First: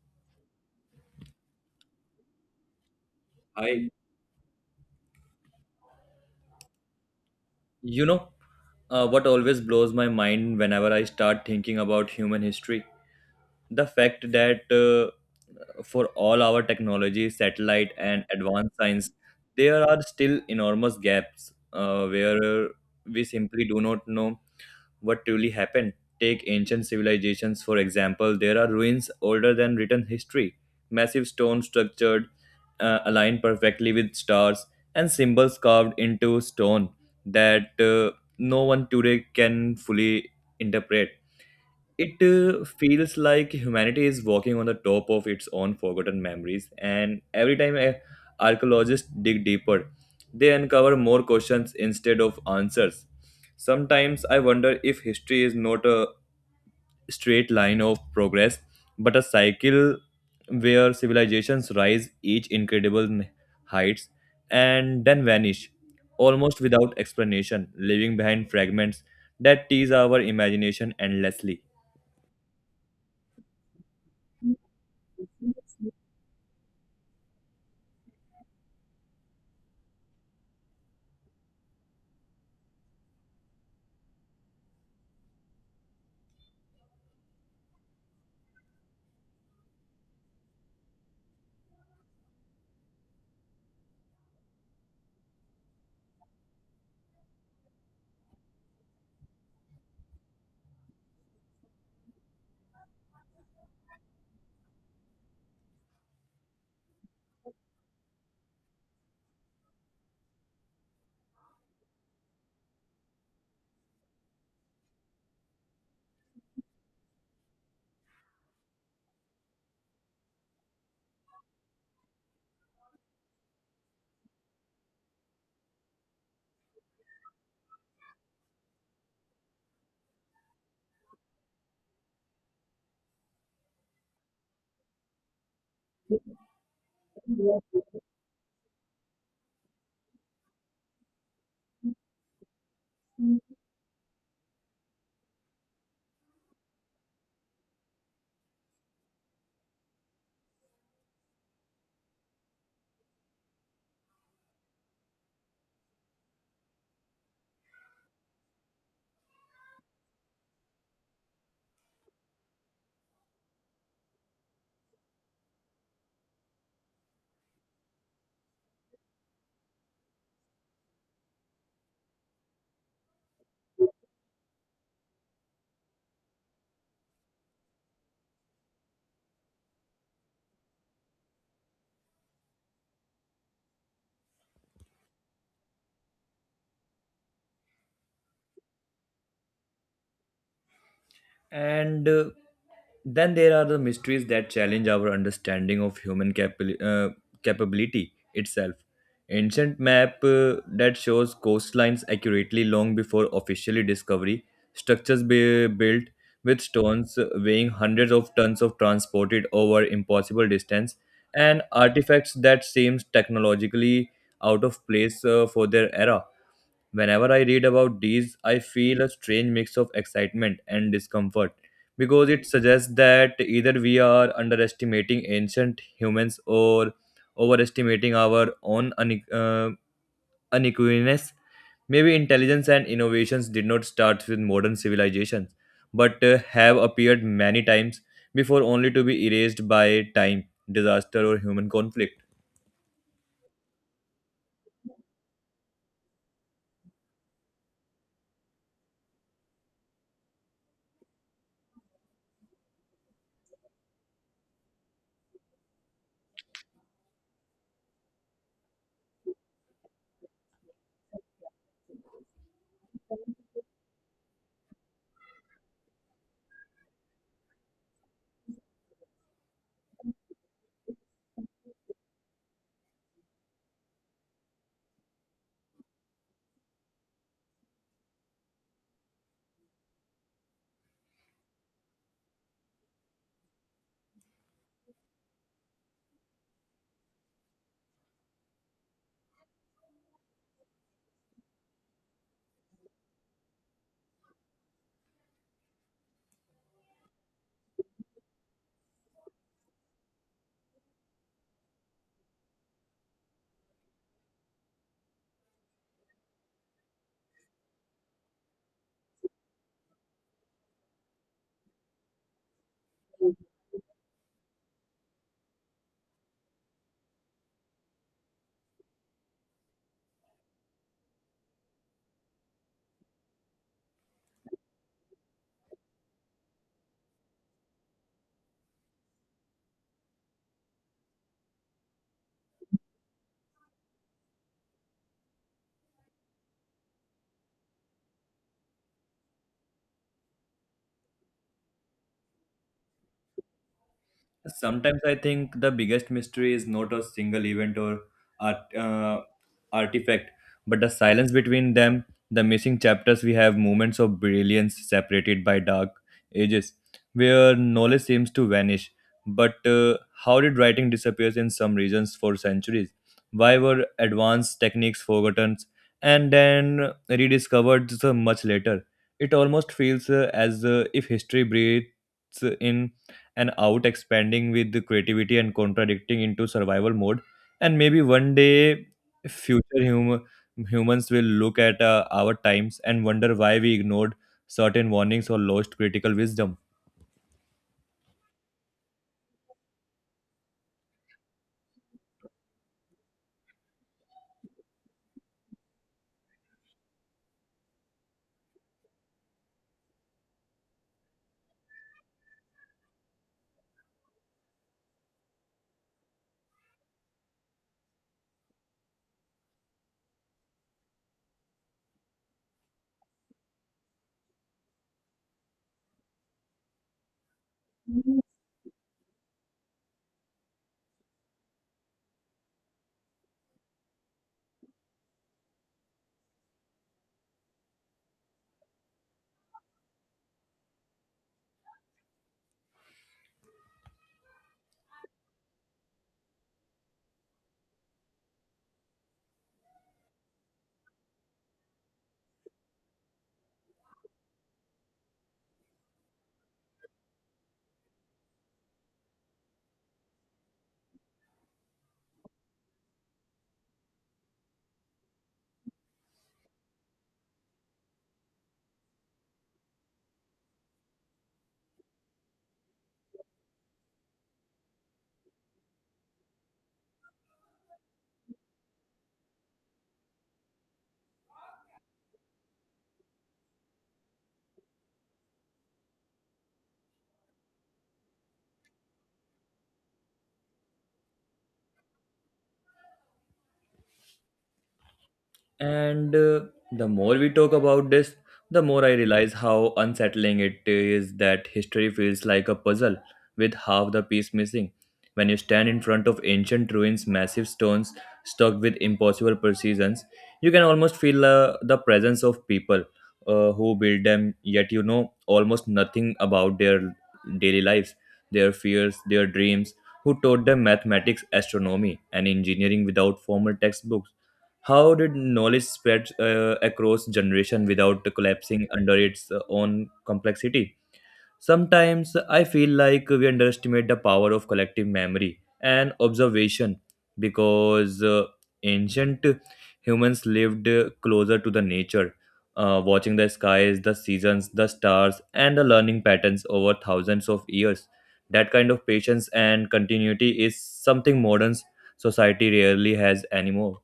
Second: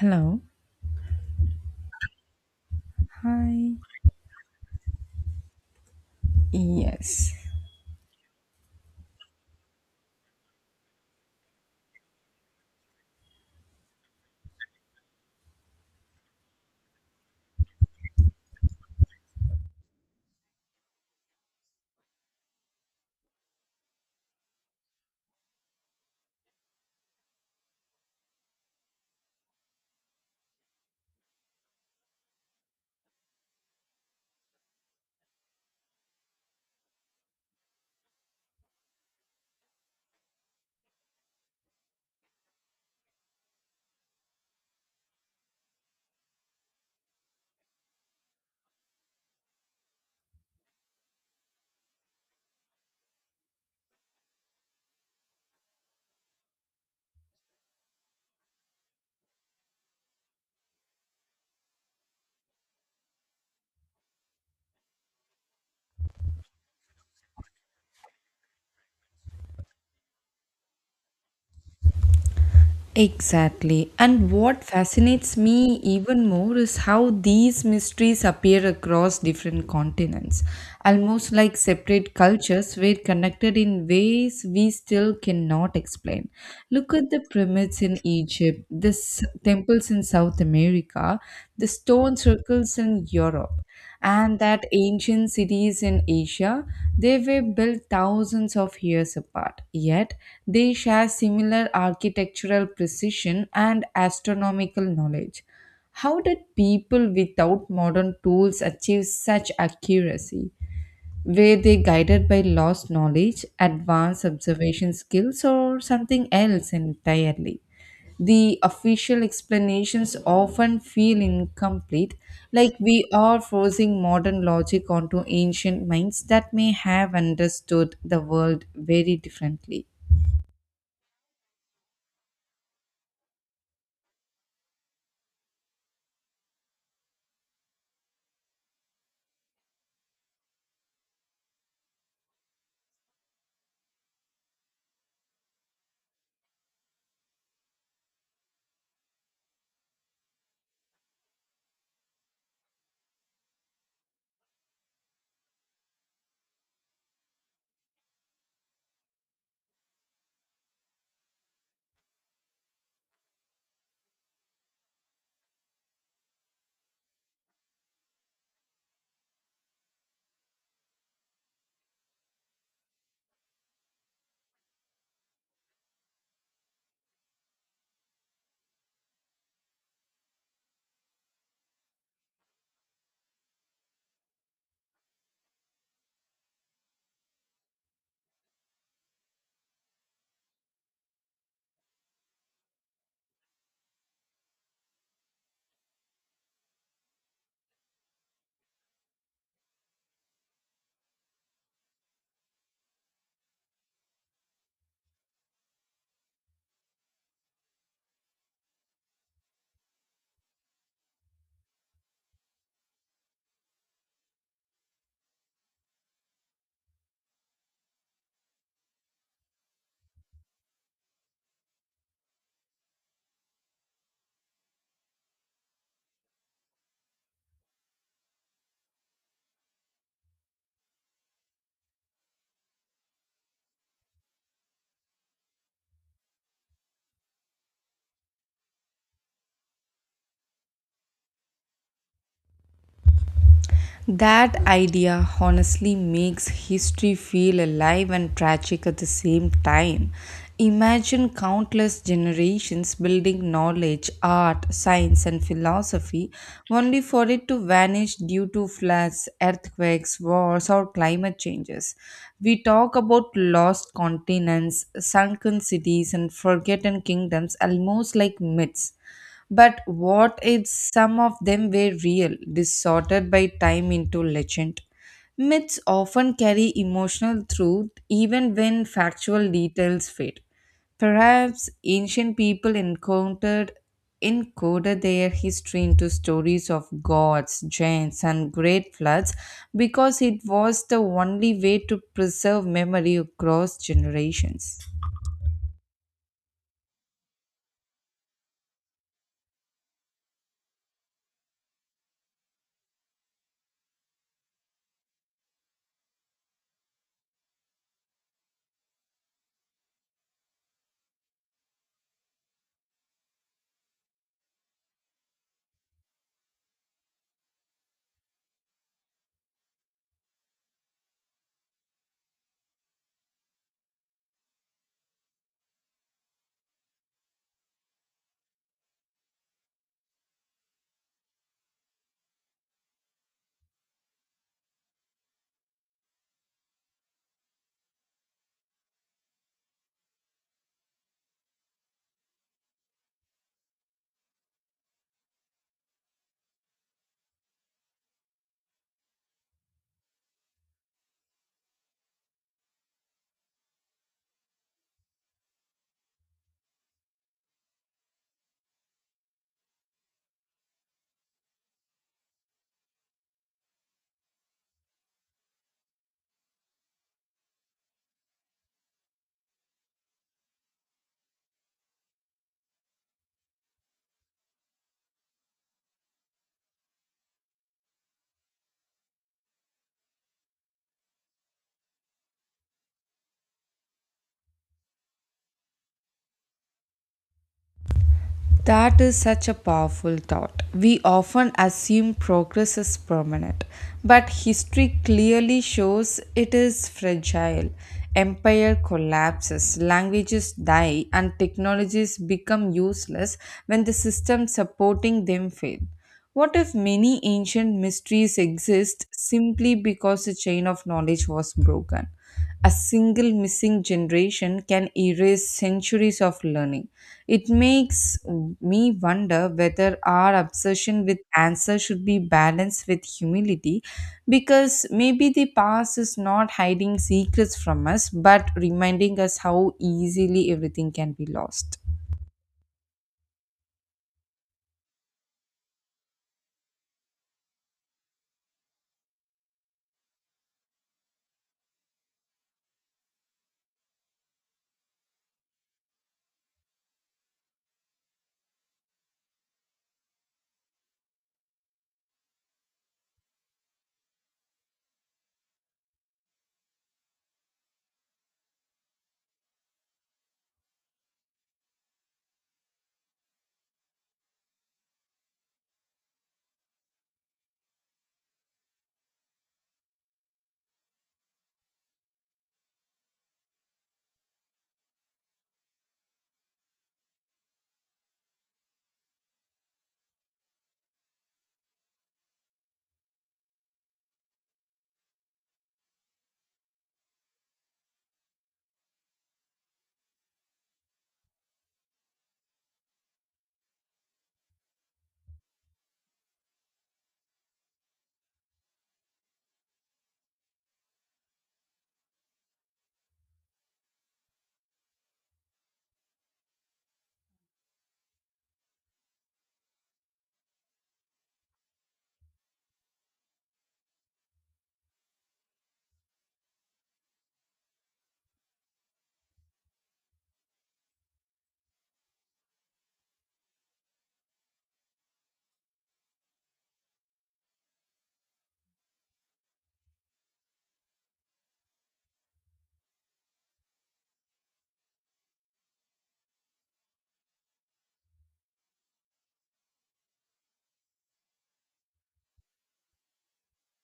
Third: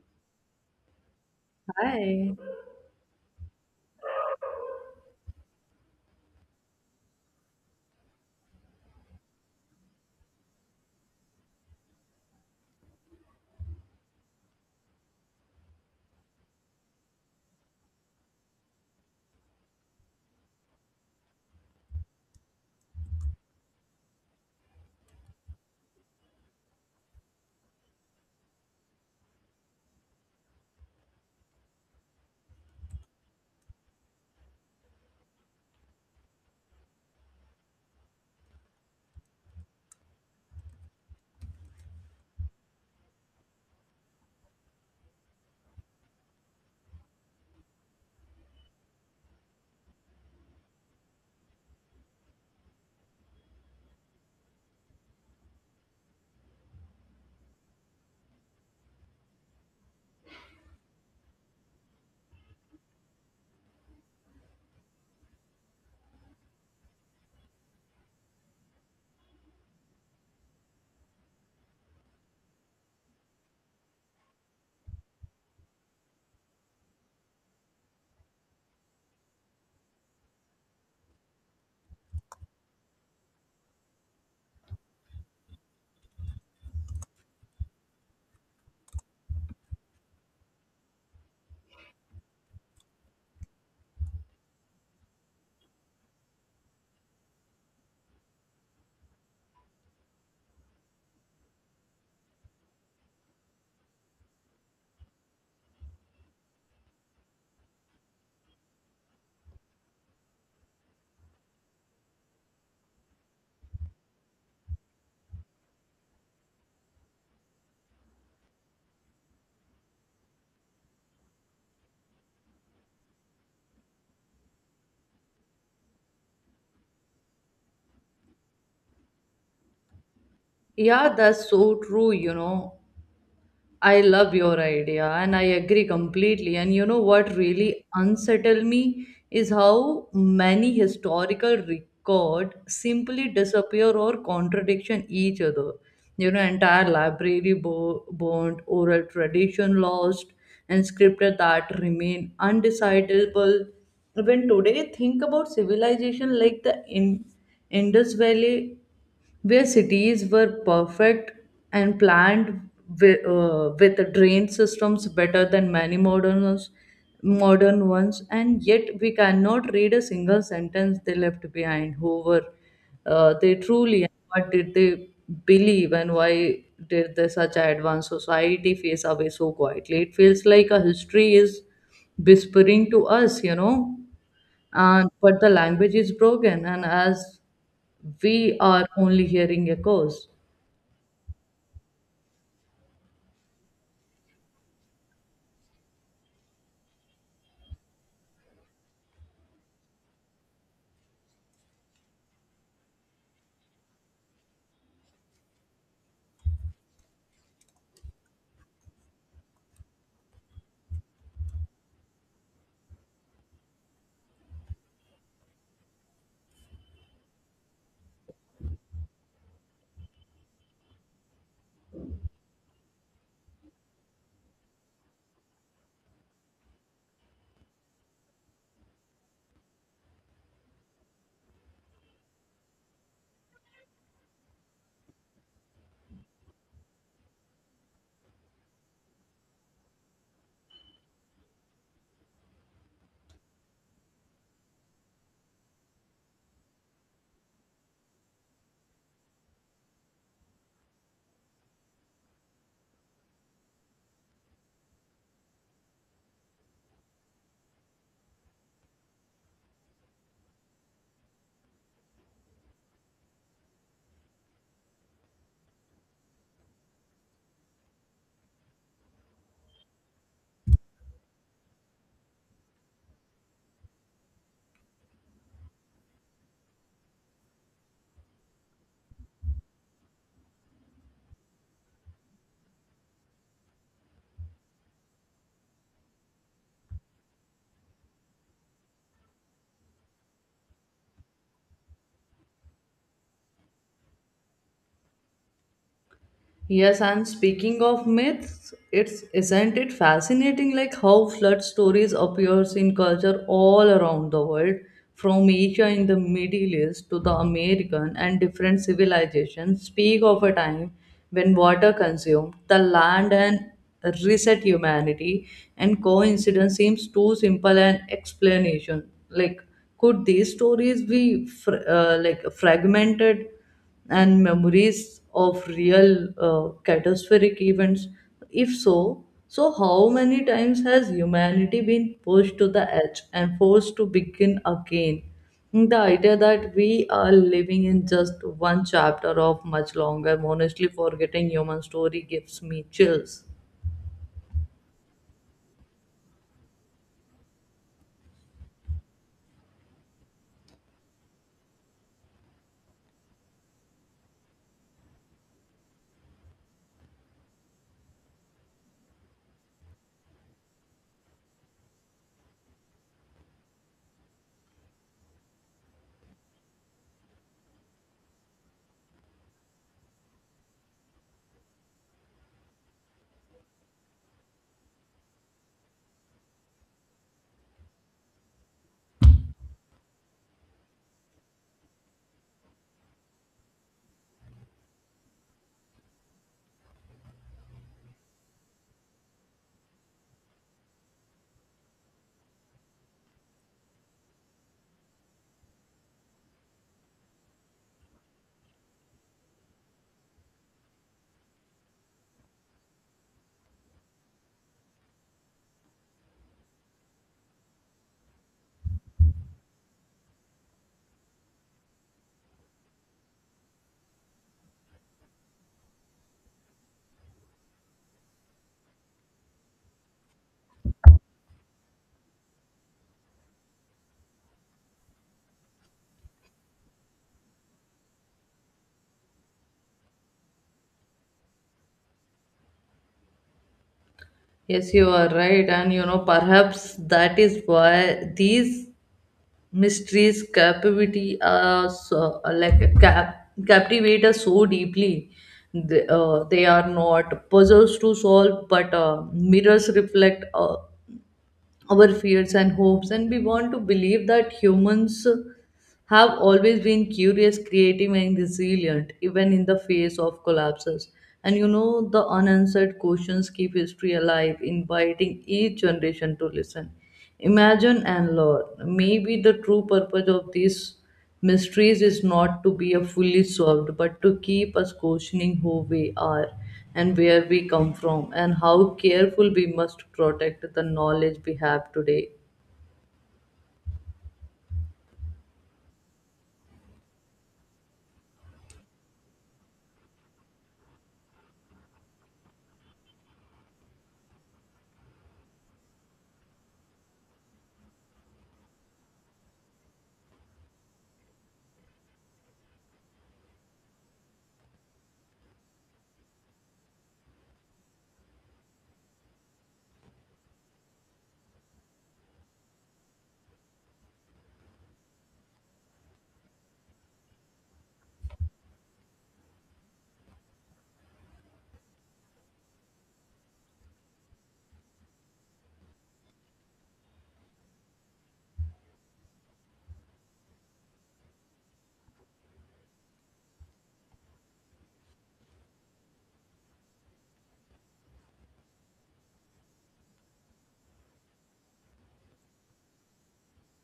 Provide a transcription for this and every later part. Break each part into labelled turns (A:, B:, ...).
A: Hello.
B: Hi.
A: Hi.
C: I,
A: Yes.
C: you know, what always blows my mind whenever I start thinking about human history? The fact that for all our technology, satellite, and advanced science, there are still enormous gaps where we simply do not know what truly happened. Take ancient civilizations, for example, there are ruins older than written history, massive stone structured, aligned perfectly with stars, and symbols carved into stone that no one today can fully interpret. It feels like humanity is walking on the top of its own forgotten memories, and every time archaeologists dig deeper, they uncover more questions instead of answers. Sometimes I wonder if history is not a straight line of progress, but a cycle where civilizations rise each incredible heights and then vanish, almost without explanation, leaving behind fragments that tease our imagination endlessly.
A: Exactly. And what fascinates me even more is how these mysteries appear across different continents, almost like separate cultures were connected in ways we still cannot explain. Look at the pyramids in Egypt, the temples in South America, the stone circles in Europe, and that ancient cities in Asia. They were built thousands of years apart, yet they share similar architectural precision and astronomical knowledge. How did people without modern tools achieve such accuracy? Were they guided by lost knowledge, advanced observation skills, or something else entirely? The official explanations often feel incomplete, like we are forcing modern logic onto ancient minds that may have understood the world very differently.
B: Yeah, that's so true, you know. I love your idea and I agree completely. And you know what really unsettled me is how many historical record simply disappear or contradiction each other. You know, entire library burned, oral tradition lost, and scripted that remain undecidable. When today think about civilization like the Indus Valley where cities were perfect and planned with drain systems better than many modern ones, and yet we cannot read a single sentence they left behind. Who were they truly? And what did they believe? And why did the such advanced society face away so quietly? It feels like a history is whispering to us, you know, and but the language is broken and as we are only hearing echoes.
C: And Then there are the mysteries that challenge our understanding of human capability itself. Ancient map that shows coastlines accurately long before officially discovery, structures built with stones weighing hundreds of tons of transported over impossible distance, and artifacts that seems technologically out of place for their era. Whenever I read about these, I feel a strange mix of excitement and discomfort because it suggests that either we are underestimating ancient humans or overestimating our own unequiness. Maybe intelligence and innovations did not start with modern civilizations but have appeared many times before only to be erased by time, disaster, or human conflict.
A: That idea honestly makes history feel alive and tragic at the same time. Imagine countless generations building knowledge, art, science, and philosophy, only for it to vanish due to floods, earthquakes, wars, or climate changes. We talk about lost continents, sunken cities, and forgotten kingdoms almost like myths. But what if some of them were real, distorted by time into legend? Myths often carry emotional truth even when factual details fade. Perhaps ancient people encountered encoded their history into stories of gods, giants, and great floods because it was the only way to preserve memory across generations.
B: Yes, and speaking of myths, it's isn't it fascinating like how flood stories appears in culture all around the world, from Asia in the Middle East to the American, and different civilizations speak of a time when water consumed the land and reset humanity, and coincidence seems too simple an explanation. Like could these stories be like fragmented and memories of real catastrophic events? If so, so how many times has humanity been pushed to the edge and forced to begin again? The idea that we are living in just one chapter of much longer, honestly forgetting human story gives me chills.
C: Sometimes I think the biggest mystery is not a single event or a, uh, artifact, but the silence between them, the missing chapters, we have moments of brilliance separated by dark ages, where knowledge seems to vanish. But how did writing disappear in some regions for centuries? Why were advanced techniques forgotten and then rediscovered so much later? It almost feels as if history breathes in and out, expanding with the creativity and contradicting into survival mode, and maybe one day future humans will look at our times and wonder why we ignored certain warnings or lost critical wisdom.
A: That is such a powerful thought. We often assume progress is permanent, but history clearly shows it is fragile. Empire collapses, languages die, and technologies become useless when the system supporting them fail. What if many ancient mysteries exist simply because the chain of knowledge was broken? A single missing generation can erase centuries of learning. It makes me wonder whether our obsession with answer should be balanced with humility, because maybe the past is not hiding secrets from us but reminding us how easily everything can be lost.
B: Yes, you are right, and you know, perhaps that is why these mysteries captivity captivate us so deeply. They are not puzzles to solve but mirrors reflect our fears and hopes, and we want to believe that humans have always been curious, creative, and resilient even in the face of collapses. And you know, the unanswered questions keep history alive, inviting each generation to listen, imagine, and learn. Maybe the true purpose of this mysteries is not to be a fully solved, but to keep us questioning who we are and where we come from, and how careful we must protect the knowledge we have today.
C: And The more we talk about this, the more I realize how unsettling it is that history feels like a puzzle with half the piece missing. When you stand in front of ancient ruins, massive stones stuck with impossible precisions, you can almost feel the presence of people who built them, yet you know almost nothing about their daily lives, their fears, their dreams, who taught them mathematics, astronomy, and engineering without formal textbooks. How did knowledge spread across generation without collapsing under its own complexity? Sometimes I feel like we underestimate the power of collective memory and observation because ancient humans lived closer to the nature, watching the skies, the seasons, the stars, and the learning patterns over thousands of years. That kind of patience and continuity is something modern society rarely has anymore.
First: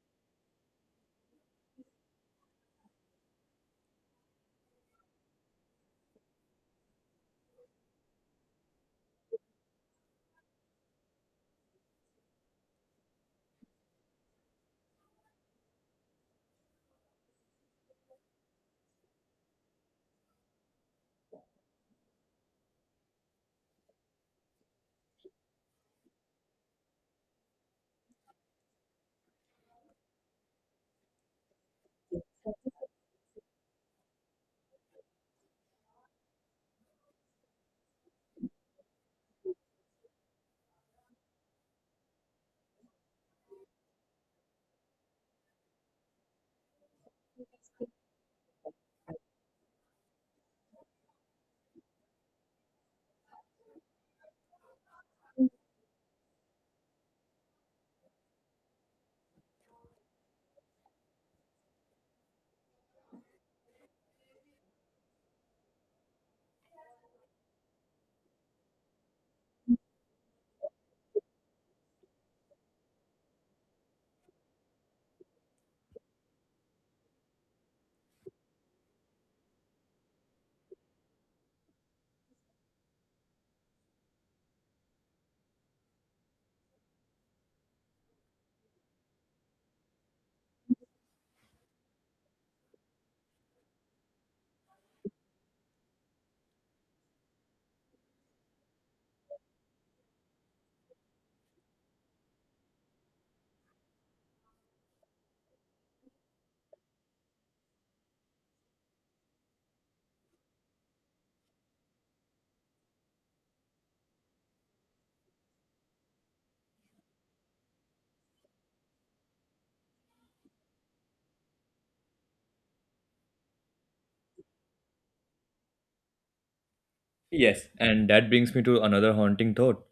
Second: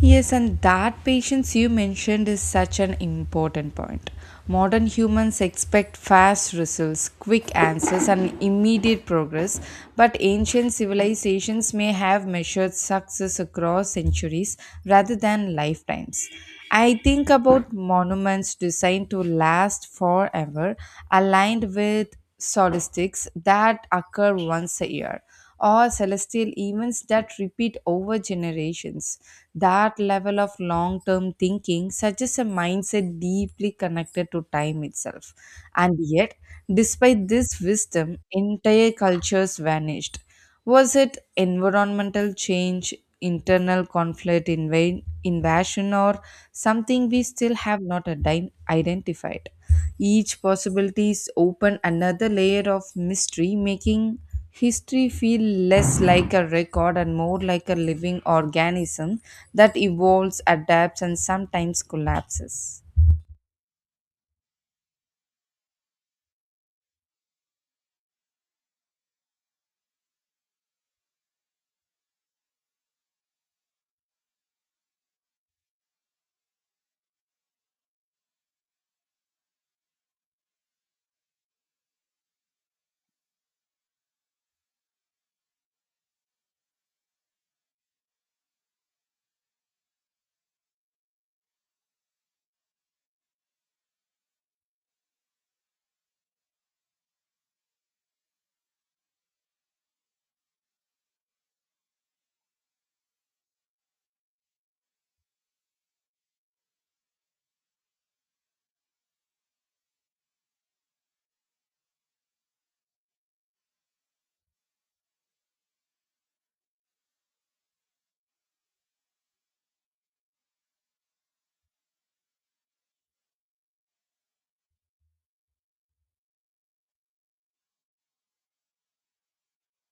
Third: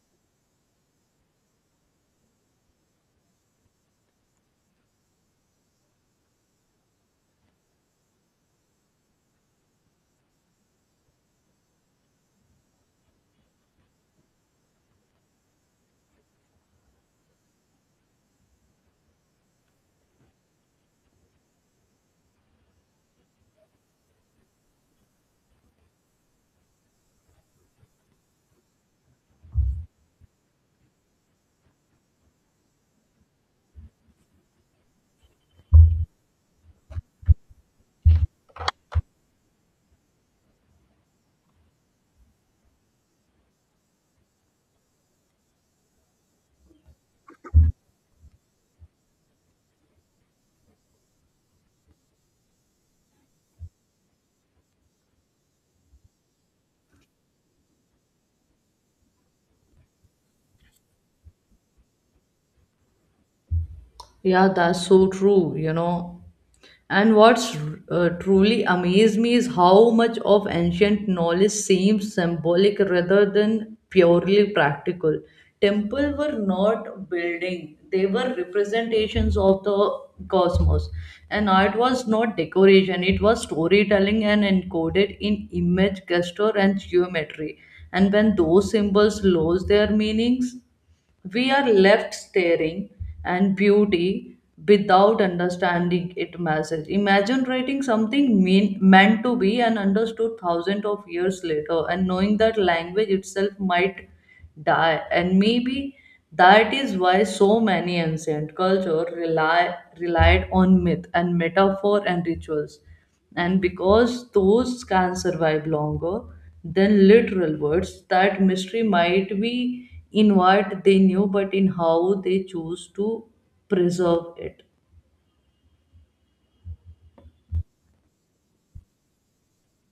A: Yes, and that patience you mentioned is such an important point. Modern humans expect fast results, quick answers, and immediate progress, but ancient civilizations may have measured success across centuries rather than lifetimes. I think about monuments designed to last forever, aligned with solstices that occur once a year or celestial events that repeat over generations. That level of long term thinking suggests a mindset deeply connected to time itself. And yet, despite this wisdom, entire cultures vanished. Was it environmental change, internal conflict, invasion, or something we still have not identified? Each possibility is open another layer of mystery, making history feel less like a record and more like a living organism that evolves, adapts, and sometimes collapses.
B: Yeah, that's so true, you know. And what's truly amazed me is how much of ancient knowledge seems symbolic rather than purely practical. Temples were not building, they were representations of the cosmos. And art was not decoration, it was storytelling and encoded in image, gesture, and geometry. And when those symbols lose their meanings, we are left staring and beauty without understanding it message. Imagine writing something meant to be and understood thousands of years later and knowing that language itself might die. And maybe that is why so many ancient culture relied on myth and metaphor and rituals, and because those can survive longer than literal words, that mystery might be in what they knew, but in how they choose to preserve it.
C: Yes, and that brings me to another haunting thought.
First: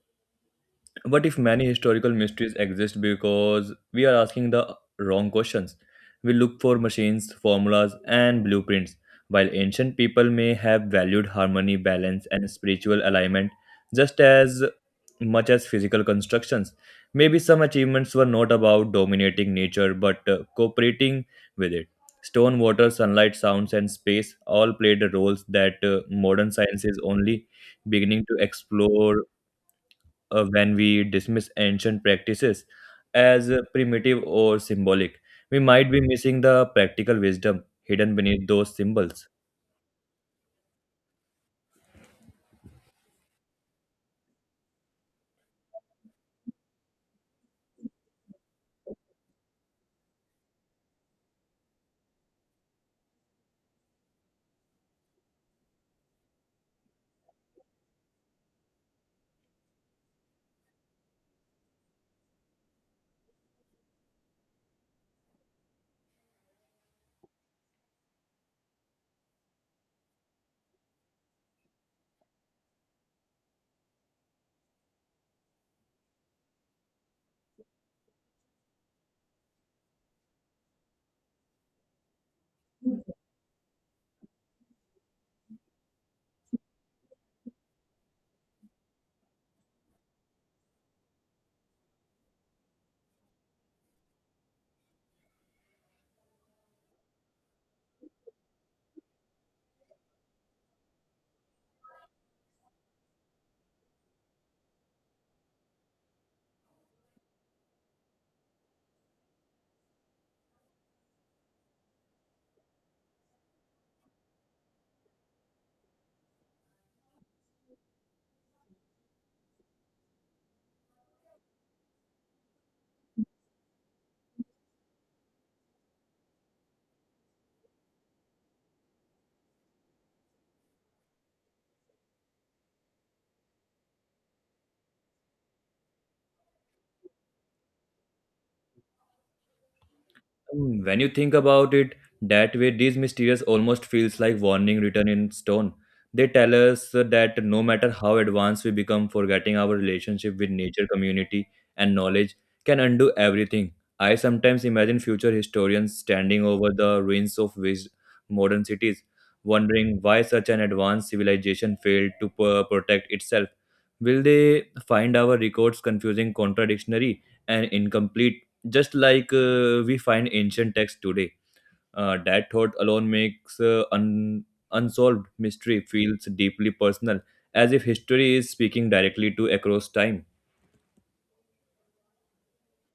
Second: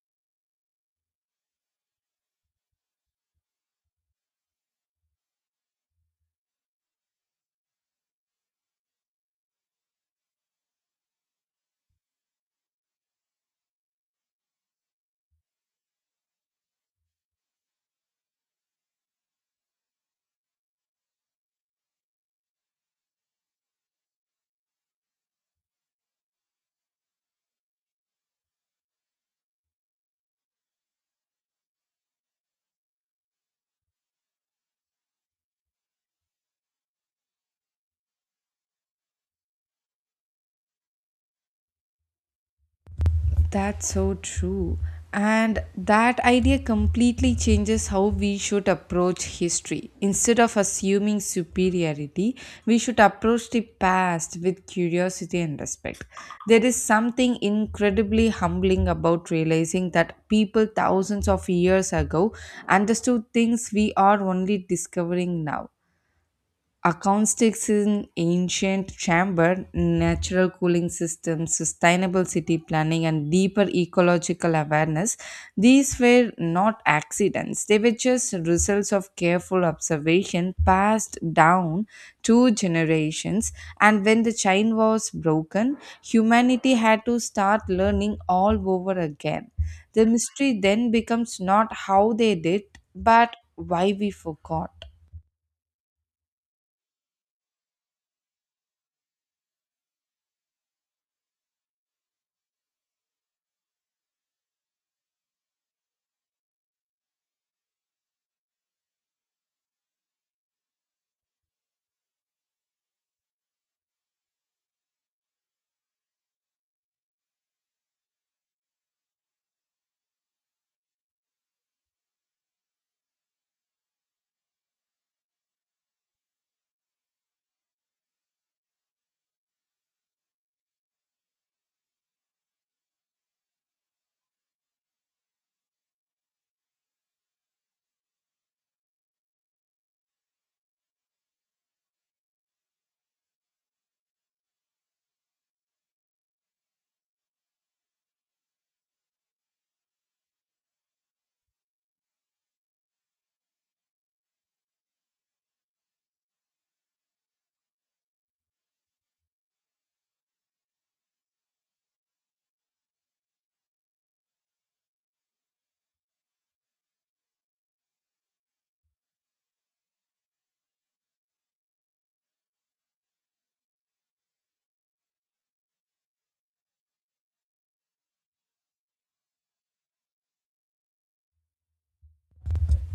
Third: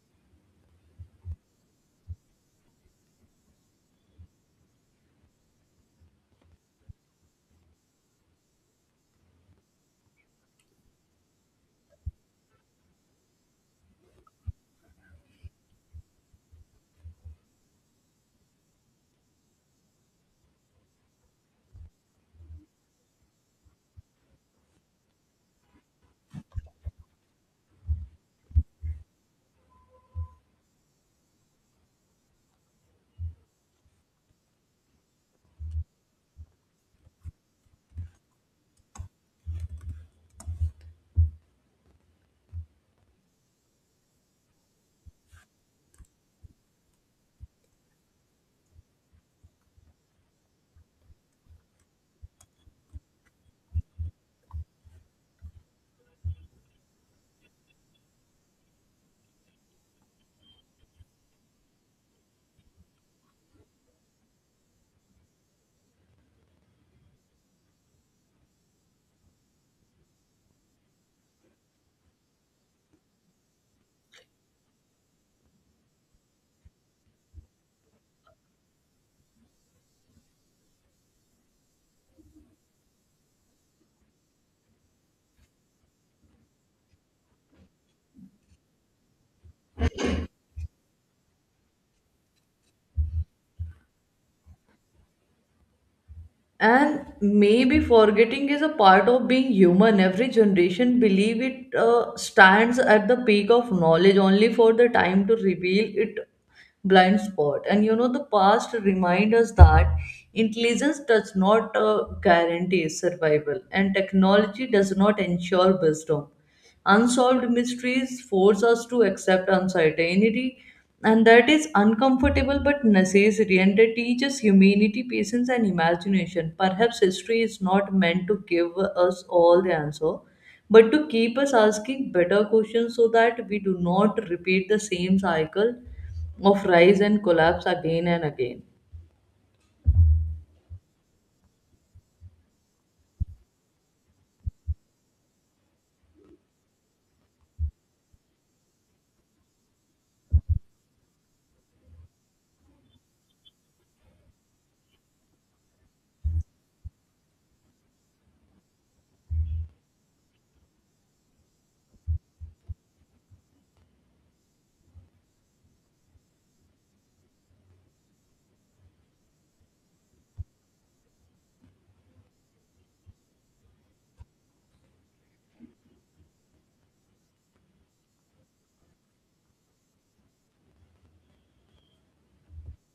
C: What if many historical mysteries exist because we are asking the wrong questions? We look for machines, formulas, and blueprints, while ancient people may have valued harmony, balance, and spiritual alignment just as much as physical constructions. Maybe some achievements were not about dominating nature but cooperating with it. Stone, water, sunlight, sounds, and space all played roles that modern science is only beginning to explore. When we dismiss ancient practices as primitive or symbolic, we might be missing the practical wisdom hidden beneath those symbols.
A: That's so true. And that idea completely changes how we should approach history. Instead of assuming superiority, we should approach the past with curiosity and respect. There is something incredibly humbling about realizing that people thousands of years ago understood things we are only discovering now: acoustics in ancient chamber, natural cooling systems, sustainable city planning, and deeper ecological awareness. These were not accidents, they were just results of careful observation passed down two generations. And when the chain was broken, humanity had to start learning all over again. The mystery then becomes not how they did, but why we forgot.
B: And maybe forgetting is a part of being human. Every generation believe it stands at the peak of knowledge only for the time to reveal it blind spot. And you know, the past remind us that intelligence does not guarantee survival, and technology does not ensure wisdom. Unsolved mysteries force us to accept uncertainty, and that is uncomfortable but necessary. And they teach us humanity, patience, and imagination. Perhaps history is not meant to give us all the answer, but to keep us asking better questions so that we do not repeat the same cycle of rise and collapse again and again.
C: Mm, when you think about it that way, these mysterious almost feels like warning written in stone. They tell us that no matter how advanced we become, forgetting our relationship with nature, community, and knowledge can undo everything. I sometimes imagine future historians standing over the ruins of modern cities, wondering why such an advanced civilization failed to protect itself. Will they find our records confusing, contradictory, and incomplete, just like we find ancient texts today? That thought alone makes unsolved mystery feels deeply personal, as if history is speaking directly to across time.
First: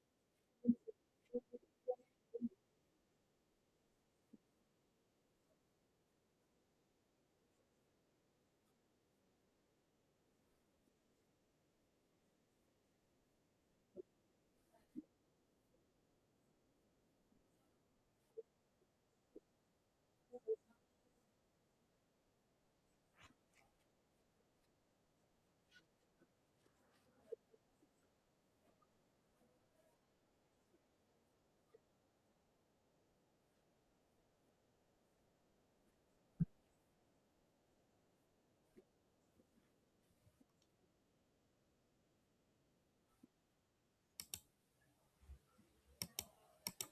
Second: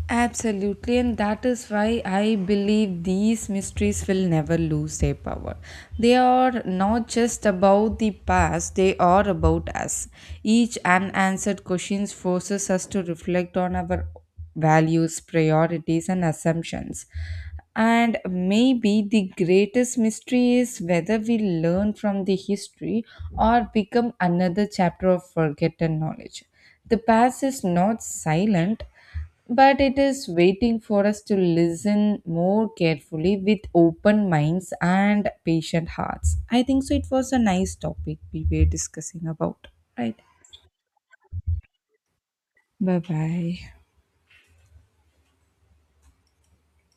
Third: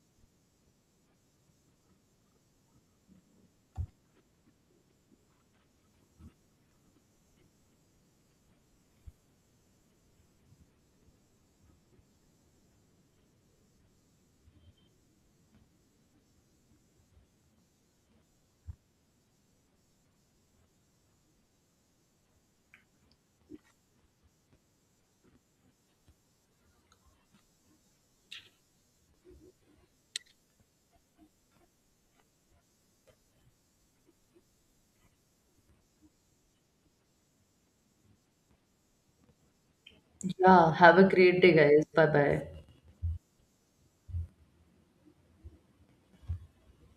A: Absolutely, and that is why I believe these mysteries will never lose their power. They are not just about the past, they are about us. Each unanswered question forces us to reflect on our values, priorities, and assumptions. And maybe the greatest mystery is whether we learn from the history or become another chapter of forgotten knowledge. The past is not silent, but it is waiting for us to listen more carefully with open minds and patient hearts. I think so. It was a nice topic we were discussing about, right?
B: Yeah, have a great day, guys. Bye bye.
A: Bye bye.